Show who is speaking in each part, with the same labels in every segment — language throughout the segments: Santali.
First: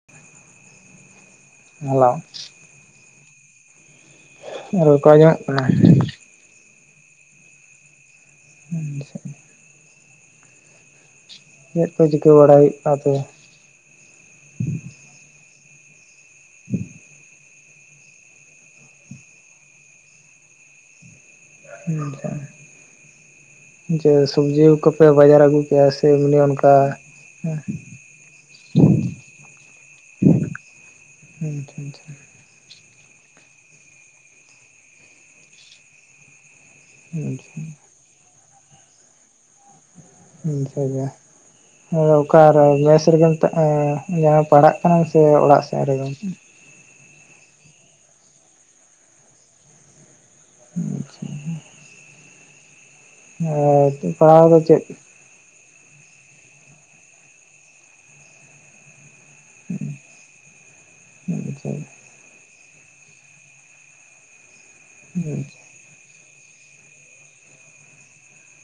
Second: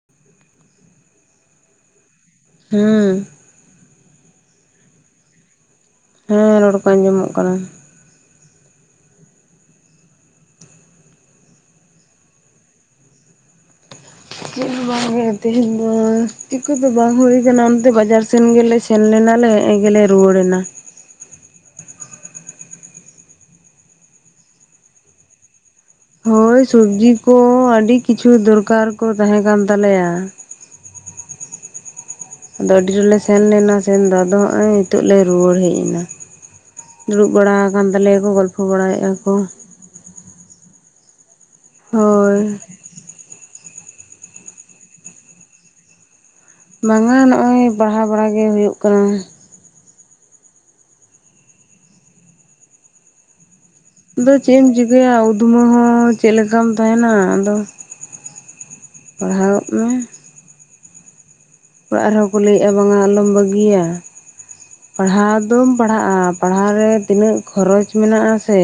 Speaker 1: [unintelligible]
Speaker 2: ᱦᱩᱸ
Speaker 1: ᱨᱚᱲ ᱠᱚ ᱟᱸᱡᱚᱢᱚᱜ ᱠᱟᱱᱟ
Speaker 2: ᱦᱮᱸ ᱨᱚᱲ ᱠᱚ ᱟᱸᱡᱚᱢᱚᱜ ᱠᱟᱱᱟ
Speaker 1: ᱦᱮᱸ ᱥᱮ ᱪᱮᱫ ᱠᱚ ᱪᱤᱠᱟᱹ ᱵᱟᱲᱟᱭ ᱦᱩᱭᱩᱜ ᱠᱟᱱᱛᱮ
Speaker 2: ᱪᱮᱫ ᱦᱚᱸ ᱵᱟᱝ ᱜᱮ ᱛᱮᱦᱮᱧ ᱫᱚ ᱪᱤᱠᱟᱹ ᱫᱚ ᱵᱟᱝ ᱦᱳᱭ ᱚᱱᱛᱮ ᱵᱟᱡᱟᱨ ᱥᱮᱱ ᱜᱮᱞᱮ ᱥᱮᱱ ᱞᱮᱱᱟᱞᱮ ᱱᱮᱜᱮ ᱜᱮᱞᱮ ᱨᱩᱣᱟᱹᱲ ᱮᱱᱟ᱾
Speaker 1: ᱟᱪᱪᱷᱟ᱾ ᱡᱮ ᱥᱚᱵᱽᱡᱤ ᱠᱚᱯᱮ ᱵᱟᱡᱟᱨ ᱟᱹᱜᱩ ᱠᱮᱫᱟ
Speaker 2: ᱦᱳᱭ ᱥᱚᱵᱽᱡᱤ ᱠᱚ ᱟᱹᱰᱤ ᱠᱤᱪᱷᱩ ᱫᱚᱨᱠᱟᱨ ᱠᱚ ᱛᱟᱦᱮᱸ ᱠᱟᱱ ᱛᱟᱞᱮᱭᱟ
Speaker 1: ᱟᱪᱪᱷᱟ ᱟᱪᱪᱷᱟ᱾
Speaker 2: ᱟᱫᱚ ᱟᱹᱰᱤ ᱨᱮᱞᱮ ᱥᱮᱱ ᱞᱮᱱᱟ ᱥᱮᱱ ᱫᱚ ᱟᱫᱚᱜ ᱱᱚᱜᱼᱚᱭ ᱱᱤᱛᱚᱜ ᱞᱮ ᱨᱩᱣᱟᱹᱲ ᱦᱮᱡ ᱮᱱᱟ᱾ ᱫᱩᱲᱩᱵ ᱵᱟᱲᱟ ᱟᱠᱟᱱ ᱛᱟᱞᱮᱭᱟᱠᱚ ᱜᱚᱞᱯᱷᱚ ᱵᱟᱲᱟᱭᱮᱜᱼᱟ ᱠᱚ᱾
Speaker 1: ᱚᱱᱠᱟ ᱜᱮ᱾
Speaker 2: ᱦᱳᱭ᱾
Speaker 1: ᱟᱫᱚ ᱢᱮᱥ ᱨᱮᱜᱮᱢ ᱡᱟᱦᱟᱸ ᱯᱟᱲᱟᱜ ᱠᱟᱱᱟ ᱥᱮ ᱚᱲᱟᱜ ᱥᱮᱫ ᱨᱮᱜᱮ
Speaker 2: ᱵᱟᱝᱼᱟ ᱱᱚᱜᱼᱚᱭ ᱯᱟᱲᱦᱟᱣ ᱵᱟᱲᱟ ᱜᱮ ᱦᱩᱭᱩᱜ ᱠᱟᱱᱟ᱾
Speaker 1: ᱟᱪᱪᱷᱟ᱾ [unintelligible]
Speaker 2: ᱟᱫᱚ ᱪᱮᱫ ᱮᱢ ᱪᱤᱠᱟᱹᱭᱟ ᱩᱫᱽᱢᱟᱹ ᱦᱚᱸ ᱪᱮᱫ ᱞᱮᱠᱟᱢ ᱛᱟᱦᱮᱱᱟ᱾ ᱟᱫᱚ ᱯᱟᱲᱦᱟᱣᱚᱜ ᱢᱮ᱾
Speaker 1: [unintelligible] [unintelligible] ᱼᱼ
Speaker 2: ᱚᱲᱟᱜ ᱨᱮᱦᱚᱸ ᱠᱚ ᱞᱟᱹᱭᱮᱫᱼᱟ ᱵᱟᱝᱟ ᱟᱞᱚᱢ ᱵᱟᱹᱜᱤᱭᱟ ᱯᱟᱲᱦᱟᱣ ᱫᱚᱼᱼ ᱯᱟᱲᱦᱟᱜᱼᱟ, ᱯᱟᱲᱦᱟᱣ ᱨᱮ ᱛᱤᱱᱟᱹᱜ ᱠᱷᱚᱨᱚᱪ ᱢᱮᱱᱟᱜᱼᱟ ᱥᱮ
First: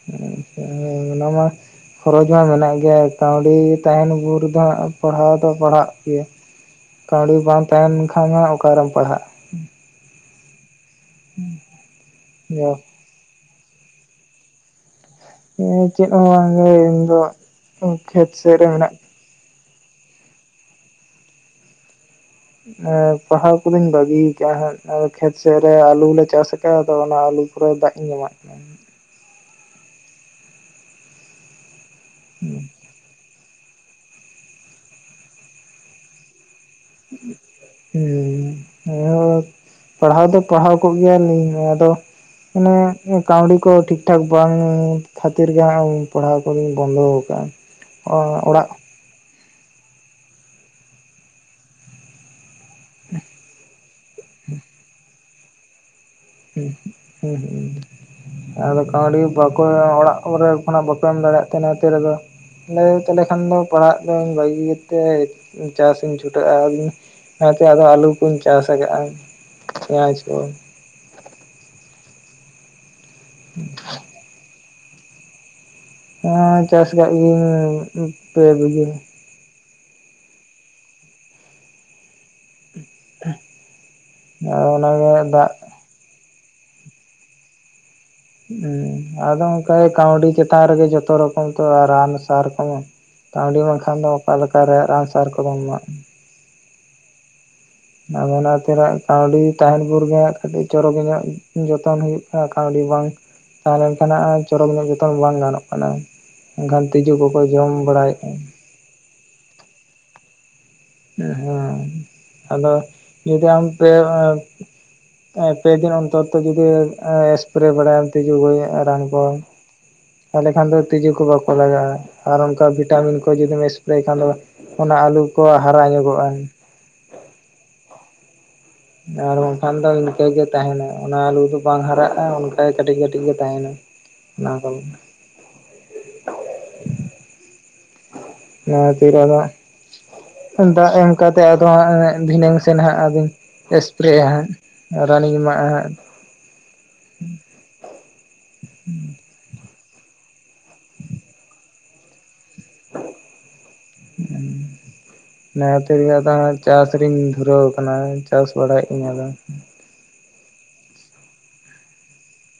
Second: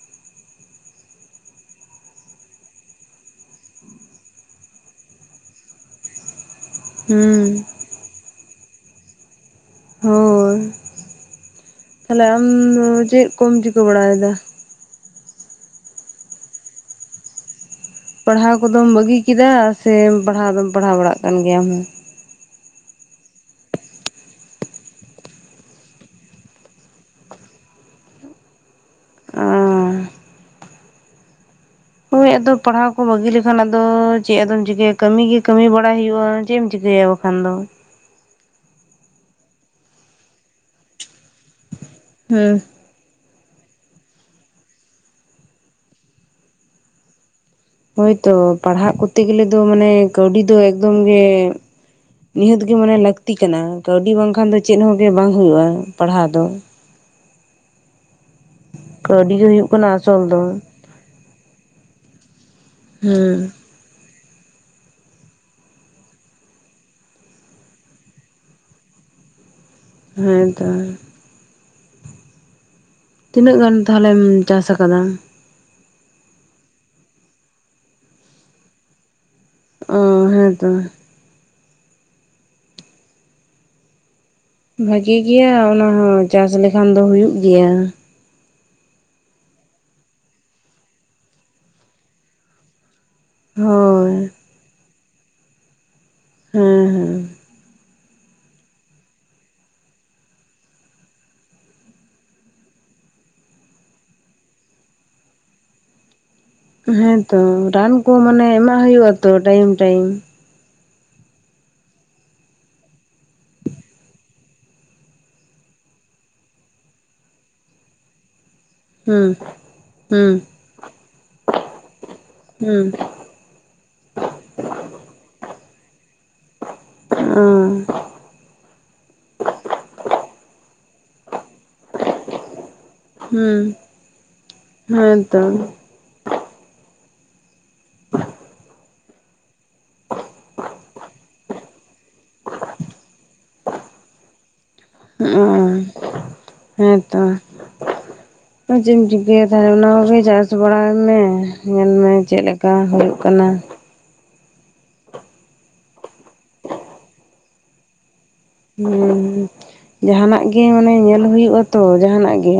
Speaker 1: [unintelligible] ᱚᱱᱟ ᱢᱟ ᱠᱷᱚᱨᱚᱪ ᱢᱟ ᱢᱮᱱᱟᱜ ᱜᱮᱭᱟ ᱠᱟᱹᱣᱰᱤ ᱛᱟᱦᱮᱱ ᱵᱷᱳᱨ ᱫᱚ ᱦᱟᱜ ᱯᱟᱲᱦᱟᱣ ᱫᱚ ᱯᱟᱲᱦᱟᱜ ᱜᱮᱭᱟ ᱠᱟᱹᱣᱰᱤ ᱵᱟᱝ
Speaker 2: ᱦᱩᱸ
Speaker 1: ᱛᱟᱦᱮᱱ ᱠᱷᱟᱱ ᱚᱠᱟᱨᱮᱢ ᱯᱟᱲᱦᱟᱜᱼᱟ᱾
Speaker 2: ᱦᱳᱭ᱾ ᱛᱟᱦᱚᱞᱮ ᱟᱢ ᱫᱚ ᱪᱮᱫ ᱠᱚ ᱪᱤᱠᱟᱹ ᱵᱟᱲᱟᱭᱮᱫᱟ?
Speaker 1: ᱪᱮᱫ ᱦᱚᱸ ᱵᱟᱝ ᱜᱮ ᱤᱧ ᱫᱚ ᱠᱷᱮᱛ
Speaker 2: ᱯᱟᱲᱦᱟᱣ
Speaker 1: ᱥᱮᱫ ᱨᱮ
Speaker 2: ᱠᱚᱫᱚ
Speaker 1: ᱢᱮᱱᱟᱜ
Speaker 2: ᱵᱟᱹᱜᱤ ᱠᱮᱫᱟ ᱥᱮ ᱯᱟᱲᱦᱟᱣ ᱫᱚ ᱯᱟᱲᱦᱟᱣ ᱵᱟᱲᱟᱜ ᱠᱟᱱ ᱜᱮᱭᱟ ᱟᱢ ᱦᱚᱸ
Speaker 1: ᱟ.... ᱯᱟᱦᱟᱣ ᱠᱚᱫᱚᱧ ᱵᱟᱹᱜᱤ ᱟᱠᱟᱜ ᱦᱟᱸᱜ, ᱠᱷᱮᱛ ᱥᱮᱫ ᱨᱮ ᱟᱞᱩ ᱞᱮ ᱪᱟᱥ ᱟᱠᱟᱫᱟ ᱟᱫᱚ ᱚᱱᱟ ᱟᱞᱩᱼᱼ ᱠᱚᱨᱮ ᱫᱟᱜ ᱤᱧ ᱮᱢᱟᱜ ᱠᱟᱱᱟ᱾
Speaker 2: ᱟᱺ.... ᱦᱚᱭ ᱟᱫᱚ ᱯᱟᱲᱦᱟᱣ ᱠᱚ ᱵᱟᱹᱜᱤ ᱞᱮᱠᱷᱟᱱ ᱟᱫᱚ ᱪᱮᱫ ᱟᱫᱚᱢ ᱪᱤᱠᱟᱹᱭᱟ ᱠᱟᱹᱢᱤ ᱜᱮ ᱠᱟᱹᱢᱤ ᱵᱟᱲᱟᱭ ᱦᱩᱭᱩᱜᱼᱟ᱾ ᱪᱮᱫ ᱮᱢ ᱪᱤᱠᱟᱹᱭᱟ ᱵᱟᱠᱷᱟᱱ ᱫᱚᱼᱼ
Speaker 1: ᱦᱩᱸ᱾ [unintelligible] ᱯᱟᱲᱦᱟᱣ ᱫᱚ ᱯᱟᱲᱦᱟᱣ ᱠᱚᱜ ᱜᱮᱭᱟᱞᱤᱧ ᱟᱫᱚᱼᱼ
Speaker 2: ᱦᱩᱸ
Speaker 1: ᱢᱟᱱᱮᱼᱼ ᱠᱟᱹᱣᱰᱤ ᱠᱚ ᱴᱷᱤᱠ ᱴᱷᱟᱠ ᱵᱟᱝ ᱠᱷᱟᱹᱛᱤᱨ ᱜᱮ ᱦᱟᱸᱜ ᱯᱟᱲᱦᱟᱣ ᱠᱚᱫᱚᱧ ᱵᱚᱱᱫᱚ ᱟᱠᱟᱜ-ᱟ᱾
Speaker 2: ᱦᱳᱭᱛᱚ ᱯᱟᱲᱦᱟᱜ ᱠᱚ [unintelligible] ᱼᱼ ᱛᱮ ᱜᱮᱞᱮ ᱫᱚ ᱢᱟᱱᱮ ᱠᱟᱹᱣᱰᱤ ᱫᱚ ᱮᱠᱫᱚᱢ ᱜᱮ ᱱᱤᱦᱟᱹᱛ ᱜᱮ ᱢᱟᱱᱮ ᱞᱟᱹᱠᱛᱤ ᱠᱟᱱᱟᱼᱼ ᱠᱟᱹᱣᱰᱤ ᱵᱟᱝᱠᱷᱟᱱ ᱫᱚ ᱪᱮᱫ ᱦᱚᱸᱜᱮ ᱵᱟᱝ ᱦᱩᱭᱩᱜᱼᱟ ᱯᱟᱲᱦᱟᱣ ᱫᱚᱼᱼ
Speaker 1: ᱦᱩᱸ ᱦᱩᱸ᱾ ᱟᱫᱚ ᱠᱟᱹᱣᱰᱤ
Speaker 2: ᱜᱮ
Speaker 1: ᱵᱟᱠᱚ
Speaker 2: ᱦᱩᱭᱩᱜ ᱠᱟᱱᱟ
Speaker 1: ᱚᱲᱟᱜ
Speaker 2: ᱟᱥᱚᱞ ᱫᱚ
Speaker 1: ᱠᱚᱨᱮ ᱠᱷᱚᱱᱟᱜ ᱵᱟᱠᱚ ᱮᱢ ᱫᱟᱲᱮᱭᱟᱜ ᱛᱮ ᱚᱱᱟ ᱠᱷᱟᱛᱤᱨ ᱟᱫᱚᱼᱼ [unintelligible] ᱛᱟᱦᱞᱮ ᱠᱷᱟᱱ
Speaker 2: ᱦᱮᱸ
Speaker 1: ᱫᱚ ᱯᱟᱲᱦᱟᱜ ᱫᱚᱧ ᱵᱟᱹᱜᱤ ᱠᱮᱫ ᱛᱮ ᱪᱟᱥ ᱤᱧ ᱪᱷᱩᱴᱟᱹᱜᱼ ᱟ.. ᱟᱨᱼᱼ ᱚᱱᱟᱛᱮ ᱟᱫᱚ ᱟᱞᱩ ᱠᱚᱧ ᱪᱟᱥ ᱟᱠᱟᱜᱼᱟ᱾ ᱯᱮᱸᱭᱟᱡᱽ ᱠᱚ
Speaker 2: ᱦᱮᱸᱛᱚ᱾ ᱛᱤᱱᱟᱹᱜ ᱜᱟᱱ ᱛᱟᱦᱚᱞᱮᱢ ᱪᱟᱥ ᱟᱠᱟᱫᱟ?
Speaker 1: ᱦᱮᱸ᱾ ᱪᱟᱥ ᱟᱠᱟᱫ ᱜᱮᱭᱤᱹᱧ ᱯᱮ ᱵᱤᱜᱷᱟᱹ᱾
Speaker 2: ᱚ ᱦᱮᱸ ᱛᱚ᱾
Speaker 1: [unintelligible] ᱼᱼ
Speaker 2: ᱵᱷᱟᱜᱤ ᱜᱮᱭᱟ ᱚᱱᱟᱦᱚᱸ ᱪᱟᱥ ᱞᱮᱠᱷᱟᱱ ᱫᱚ ᱦᱩᱭᱩᱜ ᱜᱤᱭᱟ᱾
Speaker 1: ᱦᱮ ᱟᱫᱚ ᱚᱱᱠᱟᱜ ᱠᱟᱹᱣᱰᱤ ᱪᱮᱛᱟᱱ ᱨᱮᱜᱮ ᱡᱚᱛᱚ ᱨᱚᱠᱚᱢ ᱛᱚ ᱨᱟᱱ ᱥᱟᱨ ᱠᱚ ᱠᱟᱣᱰᱤ ᱵᱟᱝᱠᱷᱟᱱ ᱫᱚ
Speaker 2: ᱦᱳᱭ
Speaker 1: ᱚᱠᱟ ᱞᱮᱠᱟᱨᱮ ᱨᱟᱱ ᱥᱟᱨ ᱠᱚ ᱫᱚᱢ ᱮᱢᱟᱜ-ᱟ
Speaker 2: ᱦᱮᱸ ᱦᱮᱸ
Speaker 1: ᱢᱟᱱᱮ ᱚᱱᱟ ᱛᱤᱱᱟ. ᱜ ᱠᱟᱹᱣᱰᱤ ᱛᱟᱦᱮᱱ ᱵᱷᱳᱨ ᱜᱮ ᱦᱟᱸᱜ ᱠᱟᱹᱴᱤᱡ ᱪᱚᱨᱚᱠᱮ ᱧᱚᱜ ᱡᱚᱛᱚᱱ ᱦᱩᱭᱩᱜ ᱠᱟᱹᱣᱰᱤ ᱵᱟᱝ ᱛᱟᱦᱮᱸ ᱞᱮᱱᱠᱷᱟᱱ ᱱᱟᱦᱟᱜ ᱪᱚᱨᱚᱠ ᱧᱚᱜ ᱡᱚᱛᱚᱱ ᱵᱟᱝ ᱜᱟᱱᱚᱜ ᱠᱟᱱᱟ ᱮᱱᱠᱷᱟᱱ ᱛᱤᱡᱩ ᱠᱚᱠᱚ
Speaker 2: ᱦᱮᱸᱛᱚ
Speaker 1: ᱡᱚᱢ
Speaker 2: ᱨᱟᱱ ᱠᱚ
Speaker 1: ᱵᱟᱲᱟᱭᱮᱫᱼᱟ
Speaker 2: ᱢᱟᱱᱮ ᱮᱢᱟᱜ ᱦᱩᱭᱩᱜ ᱟ ᱛᱚ ᱴᱟᱭᱤᱢ ᱴᱟᱭᱤᱢ
Speaker 1: ᱦᱮᱸ ᱟᱫᱚ ᱡᱩᱫᱤ ᱟᱢᱛᱮ ᱦᱚᱸ ᱯᱮᱫᱤᱱ ᱚᱱᱛᱚᱨ ᱛᱮ ᱡᱩᱫᱤ ᱮᱥᱯᱨᱮ ᱵᱟᱲᱟᱭᱟᱢ ᱛᱤᱡᱩ ᱜᱚᱡᱚᱜ.... ᱨᱟᱱ ᱠᱚ
Speaker 2: ᱦᱩᱸ ᱦᱩᱸ
Speaker 1: ᱛᱟᱦᱚᱞᱮ ᱠᱷᱟᱱ ᱫᱚ ᱛᱤᱡᱩ ᱠᱚ ᱵᱟᱠᱚ ᱞᱟᱜᱟᱜᱼᱟ ᱟᱨ ᱚᱱᱠᱟ
Speaker 2: ᱦᱩᱸ
Speaker 1: ᱵᱷᱤᱴᱟᱢᱤᱱ ᱠᱚ ᱠᱚ ᱡᱩᱫᱤᱢ ᱮᱥᱯᱨᱮ ᱠᱷᱟᱱ ᱫᱚ ᱚᱱᱟ ᱟᱹᱞᱩ ᱠᱚ ᱦᱟᱨᱟ ᱧᱚᱜᱚᱜᱼᱟ
Speaker 2: ᱦᱚᱸ
Speaker 1: ᱟᱨ ᱵᱟᱝᱠᱷᱟᱱ ᱫᱚ ᱤᱱᱠᱟᱹᱜᱮ ᱛᱟᱦᱮᱱᱟ ᱚᱱᱟ ᱟ. ᱞᱩ ᱫᱚ ᱵᱟᱝ ᱦᱟᱨᱟᱜᱼᱟ [unintelligible] ᱼᱼ ᱷᱟᱡ ᱠᱟᱹᱴᱤᱡ ᱠᱟᱹᱴᱤᱡ ᱜᱮ ᱛᱟᱦᱮᱱᱟ [unintelligible] ᱼᱼ
Speaker 2: [unintelligible] ᱼᱼ
Speaker 1: [inaudible] ᱱᱚᱶᱟ ᱛᱤᱱ ᱨᱮ ᱱᱟᱦᱟᱜ ᱫᱟᱜ ᱮᱢ ᱠᱟᱛᱮᱜ ᱟᱫᱚ ᱦᱟᱸᱜ ᱫᱷᱤᱱᱟᱹᱝ ᱥᱮᱱ ᱦᱟᱸᱜ ᱟᱫᱚᱧ ᱮᱥᱯᱨᱮᱭᱟ ᱦᱟᱸᱜ ᱨᱟᱱᱤᱧ ᱮᱢᱟᱜᱼᱟ ᱦᱟᱸᱜ
Speaker 2: ᱦᱮᱸ ᱛᱚ ᱪᱮᱫ-ᱮᱢ ᱪᱤᱠᱟᱹᱭᱟ ᱛᱟᱦᱟᱞᱮ ᱚᱱᱟᱠᱚᱜᱮ ᱪᱟᱥ [unintelligible] ᱵᱟᱲᱟᱭ ᱢᱮ ᱧᱮᱞ ᱢᱮ ᱪᱮᱫ ᱞᱮᱠᱟ ᱦᱩᱭᱩᱜ ᱠᱟᱱᱟ
Speaker 1: ᱚᱱᱟ ᱠᱷᱟᱛᱤᱨ ᱜᱮ ᱟᱫᱚ ᱪᱟᱥ ᱨᱤᱧ ᱫᱷᱩᱨᱟᱹᱣ ᱟᱠᱟᱱᱟ ᱪᱟᱥ ᱵᱟᱲᱟᱭᱮᱫ ᱟᱹᱧ
Speaker 2: ᱦᱮᱸ
Speaker 1: ᱟᱫᱚ
Speaker 2: ᱡᱟᱸᱦᱟᱱᱟᱜ ᱜᱮ ᱢᱟᱱᱮ ᱧᱮᱞ ᱦᱩᱭᱩᱜ-ᱟ ᱛᱚ ᱡᱟᱸᱦᱟᱱᱟᱜ ᱜᱮ